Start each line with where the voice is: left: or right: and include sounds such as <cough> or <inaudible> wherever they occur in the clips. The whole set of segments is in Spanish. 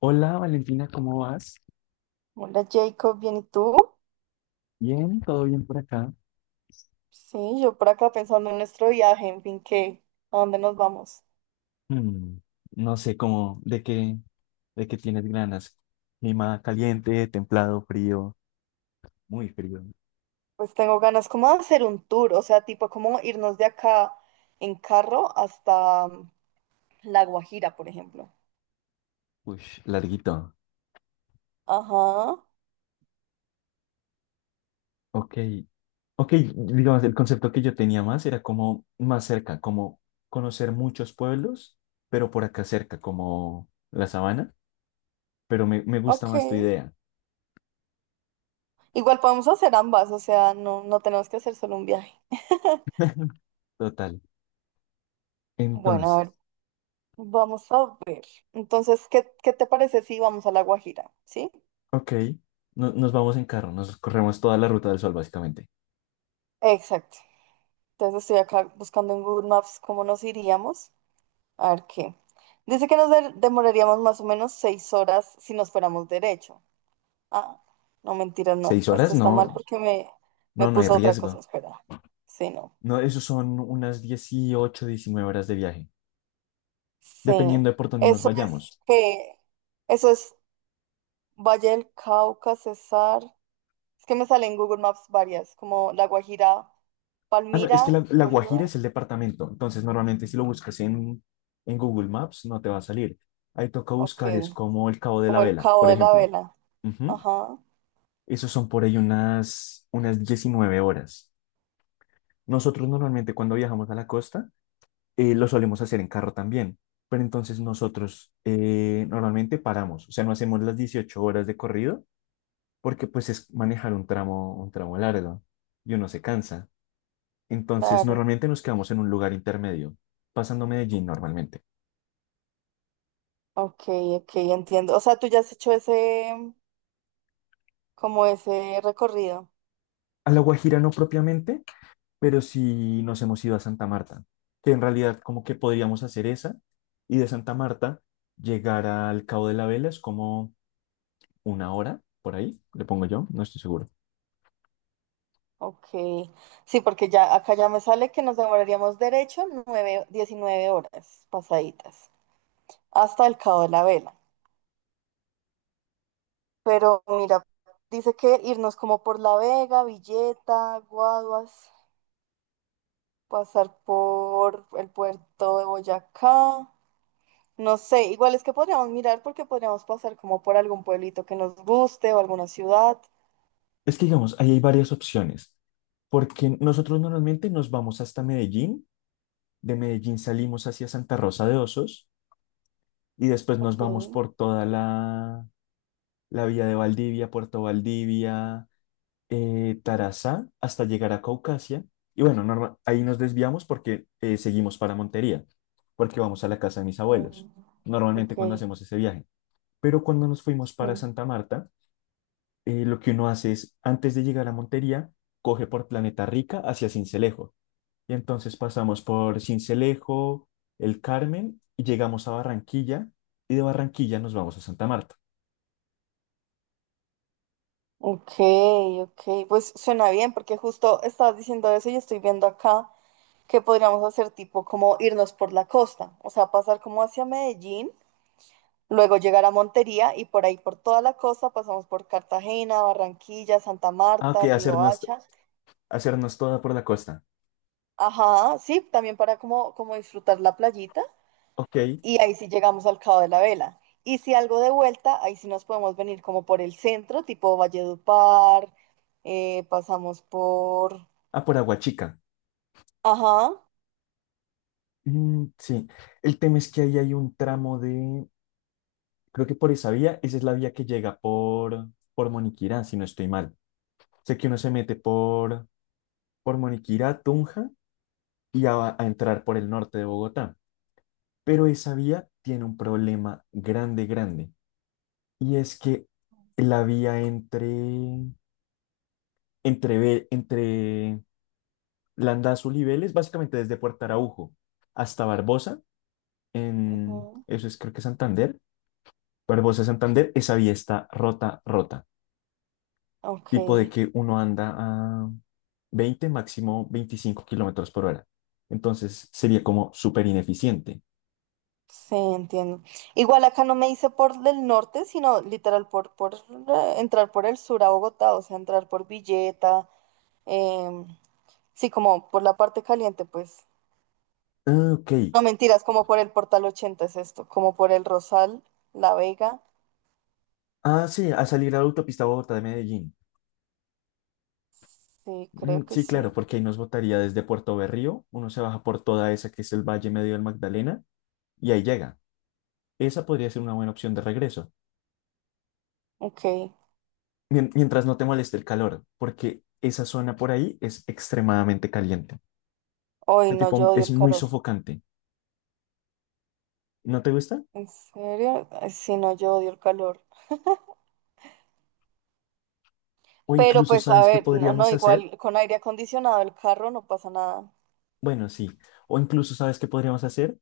left: Hola Valentina, ¿cómo vas?
right: Hola Jacob, ¿bien y tú?
left: Bien, todo bien por acá.
right: Sí, yo por acá pensando en nuestro viaje, en fin, ¿qué? ¿A dónde nos vamos?
left: Mm, no sé cómo, de qué tienes ganas. Clima caliente, templado, frío, muy frío.
right: Pues tengo ganas como de hacer un tour, o sea, tipo como irnos de acá en carro hasta La Guajira, por ejemplo.
left: Uy, larguito.
right: Ajá,
left: Ok, ok, digamos, el concepto que yo tenía más era como más cerca, como conocer muchos pueblos, pero por acá cerca, como la Sabana, pero me gusta
right: ok.
left: más tu idea.
right: Igual podemos hacer ambas, o sea, no, no tenemos que hacer solo un viaje.
left: Total.
right: Bueno, a
left: Entonces,
right: ver, vamos a ver. Entonces, ¿qué te parece si vamos a La Guajira? ¿Sí?
left: ok, nos vamos en carro, nos corremos toda la Ruta del Sol básicamente.
right: Exacto. Entonces estoy acá buscando en Google Maps cómo nos iríamos. A ver qué. Dice que nos demoraríamos más o menos 6 horas si nos fuéramos derecho. Ah, no, mentira, no.
left: Seis
right: Esto
left: horas,
right: está mal
left: no.
right: porque me
left: No, no hay
right: puso otra cosa.
left: riesgo.
right: Espera. Sí, no.
left: No, eso son unas 18, 19 horas de viaje,
right: Sí.
left: dependiendo de por dónde nos
right: Eso es
left: vayamos.
right: que. Eso es Valle del Cauca, Cesar. Es que me sale en Google Maps varias, como La Guajira,
left: Ah, no, es que la,
right: Palmira,
left: la Guajira
right: Bolívar.
left: es el departamento, entonces normalmente si lo buscas en Google Maps no te va a salir. Ahí toca
right: Ok.
left: buscar, es como el Cabo de la
right: Como el
left: Vela,
right: Cabo
left: por
right: de la
left: ejemplo.
right: Vela.
left: Ujú.
right: Ajá,
left: Esos son por ahí unas 19 horas. Nosotros normalmente cuando viajamos a la costa lo solemos hacer en carro también, pero entonces nosotros normalmente paramos, o sea, no hacemos las 18 horas de corrido, porque pues es manejar un tramo largo y uno se cansa. Entonces,
right: claro.
left: normalmente nos quedamos en un lugar intermedio, pasando Medellín normalmente.
right: Ok, ok, entiendo. O sea, tú ya has hecho ese, como ese recorrido.
left: A La Guajira no propiamente, pero sí nos hemos ido a Santa Marta, que en realidad como que podríamos hacer esa, y de Santa Marta llegar al Cabo de la Vela es como una hora por ahí, le pongo yo, no estoy seguro.
right: Ok, sí, porque ya acá ya me sale que nos demoraríamos derecho 9, 19 horas pasaditas hasta el Cabo de la Vela. Pero mira, dice que irnos como por La Vega, Villeta, Guaduas, pasar por el puerto de Boyacá. No sé, igual es que podríamos mirar porque podríamos pasar como por algún pueblito que nos guste o alguna ciudad.
left: Es que, digamos, ahí hay varias opciones, porque nosotros normalmente nos vamos hasta Medellín, de Medellín salimos hacia Santa Rosa de Osos y después nos
right: Ok.
left: vamos por toda la vía de Valdivia, Puerto Valdivia, Tarazá, hasta llegar a Caucasia. Y bueno, ahí nos desviamos porque seguimos para Montería, porque vamos a la casa de mis abuelos,
right: Mm.
left: normalmente, cuando
right: Ok.
left: hacemos ese viaje. Pero cuando nos fuimos para
right: Mm.
left: Santa Marta, lo que uno hace es, antes de llegar a Montería, coge por Planeta Rica hacia Sincelejo. Y entonces pasamos por Sincelejo, El Carmen, y llegamos a Barranquilla, y de Barranquilla nos vamos a Santa Marta.
right: Ok, ok, pues suena bien porque justo estabas diciendo eso y estoy viendo acá que podríamos hacer tipo como irnos por la costa, o sea, pasar como hacia Medellín, luego llegar a Montería y por ahí por toda la costa pasamos por Cartagena, Barranquilla, Santa
left: Ah, ok,
right: Marta, Riohacha,
left: hacernos toda por la costa.
right: ajá, sí, también para como disfrutar la playita
left: Ok.
right: y ahí sí llegamos al Cabo de la Vela. Y si algo de vuelta, ahí sí nos podemos venir como por el centro, tipo Valledupar, pasamos por.
left: Ah, por Aguachica.
right: Ajá.
left: Sí. El tema es que ahí hay un tramo de... Creo que por esa vía, esa es la vía que llega por Moniquirá, si no estoy mal. Sé que uno se mete por Moniquirá, Tunja, y ya va a entrar por el norte de Bogotá. Pero esa vía tiene un problema grande, grande. Y es que la vía entre Landazuri y Vélez, básicamente desde Puerto Araujo hasta Barbosa,
right: Ujú.
left: eso es creo que Santander, Barbosa, Santander, esa vía está rota, rota,
right: Ok,
left: tipo de que uno anda a 20, máximo 25 kilómetros por hora. Entonces sería como súper ineficiente.
right: sí, entiendo. Igual acá no me hice por del norte, sino literal por, por entrar por el sur a Bogotá, o sea, entrar por Villeta, em, sí, como por la parte caliente, pues.
left: Ah, ok.
right: No mentiras, como por el Portal 80 es esto, como por el Rosal, La Vega,
left: Ah, sí, a salir a la autopista Bogotá de Medellín.
right: sí, creo que
left: Sí, claro,
right: sí.
left: porque ahí nos botaría desde Puerto Berrío, uno se baja por toda esa que es el Valle Medio del Magdalena, y ahí llega. Esa podría ser una buena opción de regreso,
right: Ok,
left: mientras no te moleste el calor, porque esa zona por ahí es extremadamente caliente.
right: hoy
left: Este
right: no,
left: tipo
right: yo odio
left: es
right: el
left: muy
right: calor.
left: sofocante. ¿No te gusta?
right: ¿En serio? Ay, sí, no, yo odio el calor.
left: O
right: Pero
left: incluso,
right: pues, a
left: ¿sabes qué
right: ver, no, no,
left: podríamos hacer?
right: igual con aire acondicionado el carro no pasa nada.
left: Bueno, sí. O incluso, ¿sabes qué podríamos hacer?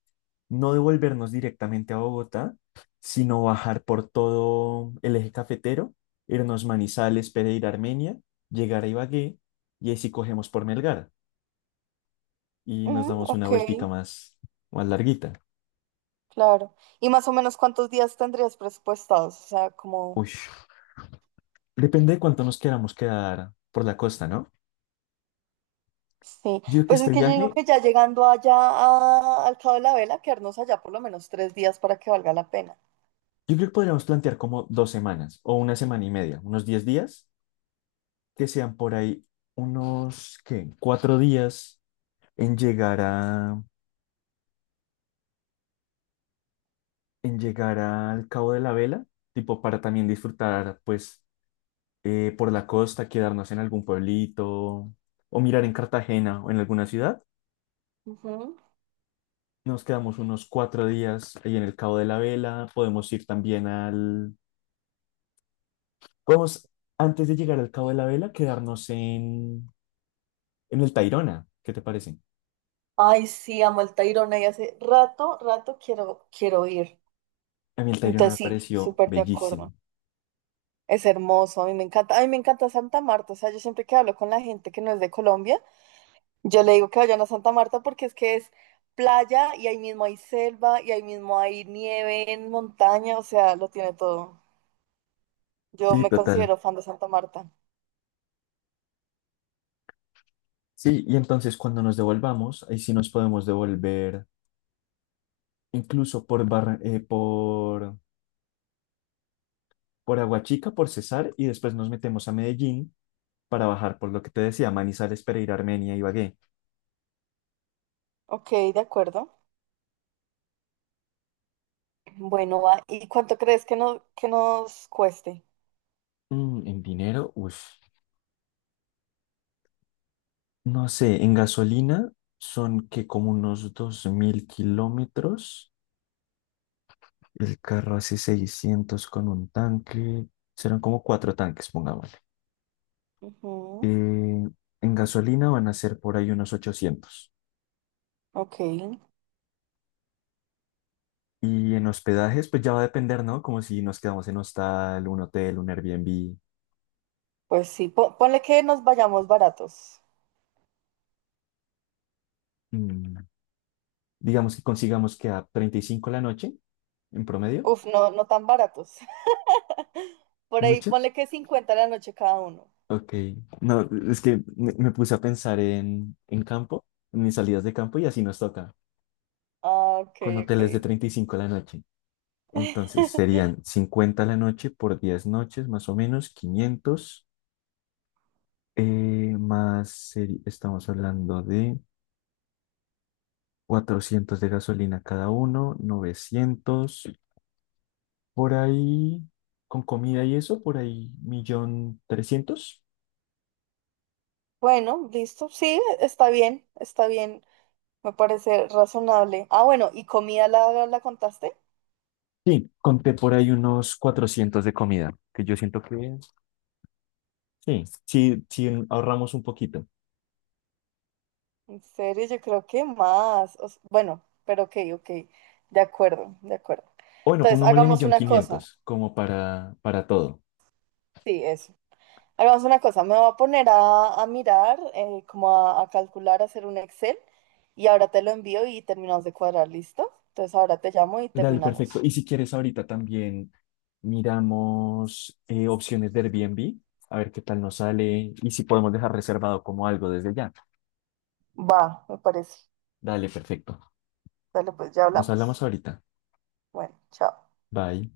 left: No devolvernos directamente a Bogotá, sino bajar por todo el Eje Cafetero, irnos Manizales, Pereira, Armenia, llegar a Ibagué, y ahí sí cogemos por Melgar y nos
right: Mm,
left: damos una
right: ok,
left: vueltica más, más larguita.
right: claro. ¿Y más o menos cuántos días tendrías presupuestados? O sea, como,
left: Uy, depende de cuánto nos queramos quedar por la costa, ¿no?
right: sí.
left: Yo creo que
right: Pues es
left: este
right: que yo digo
left: viaje,
right: que ya llegando allá al Cabo de la Vela, quedarnos allá por lo menos 3 días para que valga la pena.
left: yo creo que podríamos plantear como 2 semanas, o una semana y media, unos 10 días, que sean por ahí unos, ¿qué?, 4 días en llegar a, en llegar al Cabo de la Vela, tipo para también disfrutar, pues, por la costa, quedarnos en algún pueblito o mirar en Cartagena o en alguna ciudad.
right: Ujú.
left: Nos quedamos unos 4 días ahí en el Cabo de la Vela. Podemos ir también al... Podemos, antes de llegar al Cabo de la Vela, quedarnos en el Tayrona. ¿Qué te parece?
right: Ay, sí, amo el Tayrona y hace rato, rato quiero ir.
left: A mí el Tayrona
right: Entonces
left: me
right: sí,
left: pareció
right: súper de
left: bellísimo.
right: acuerdo. Es hermoso, a mí me encanta, a mí me encanta Santa Marta, o sea, yo siempre que hablo con la gente que no es de Colombia, yo le digo que vayan a Santa Marta porque es que es playa y ahí mismo hay selva y ahí mismo hay nieve en montaña, o sea, lo tiene todo. Yo
left: Sí,
right: me
left: total.
right: considero fan de Santa Marta.
left: Sí, y entonces cuando nos devolvamos, ahí sí nos podemos devolver incluso por Aguachica, por Cesar, y después nos metemos a Medellín para bajar por lo que te decía: Manizales, Pereira, Armenia, Ibagué.
right: Ok, de acuerdo. Bueno, va. ¿Y cuánto crees que, no, que nos cueste?
left: En dinero, uff, no sé. En gasolina son, que como unos 2.000 kilómetros. El carro hace 600 con un tanque, serán como 4 tanques, pongámosle. Eh,
right: Ujú.
left: en gasolina van a ser por ahí unos 800.
right: Ok,
left: Y en hospedajes, pues ya va a depender, ¿no? Como si nos quedamos en hostal, un hotel, un Airbnb.
right: pues sí, ponle que nos vayamos baratos.
left: Mm, digamos que consigamos que a 35 la noche en promedio.
right: Uf, no, no tan baratos. <laughs> Por ahí
left: ¿Mucho?
right: ponle que 50 la noche cada uno.
left: Ok. No, es que me puse a pensar en campo, en mis salidas de campo, y así nos toca,
right: Ah, ok,
left: con hoteles de
right: ok.
left: 35 la noche. Entonces serían 50 la noche por 10 noches, más o menos, 500, más, estamos hablando de 400 de gasolina cada uno, 900 por ahí, con comida y eso, por ahí, 1.300.000.
right: Bueno, listo. Sí, está bien, está bien. Me parece razonable. Ah, bueno, ¿y comida la contaste?
left: Sí, conté por ahí unos 400 de comida, que yo siento que sí, sí, sí, ahorramos un poquito.
right: En serio, yo creo que más. Bueno, pero ok, ok. De acuerdo, de acuerdo.
left: O bueno,
right: Entonces,
left: pongámosle
right: hagamos
left: millón
right: una cosa.
left: quinientos como para todo.
right: Sí, eso. Hagamos una cosa. Me voy a poner a mirar, como a calcular, a hacer un Excel. Y ahora te lo envío y terminamos de cuadrar, ¿listo? Entonces, ahora te llamo y
left: Dale, perfecto.
right: terminamos.
left: Y si quieres ahorita también miramos opciones de Airbnb, a ver qué tal nos sale y si podemos dejar reservado como algo desde ya.
right: Va, me parece.
left: Dale, perfecto.
right: Dale, pues ya
left: Nos
right: hablamos.
left: hablamos ahorita.
right: Bueno, chao.
left: Bye.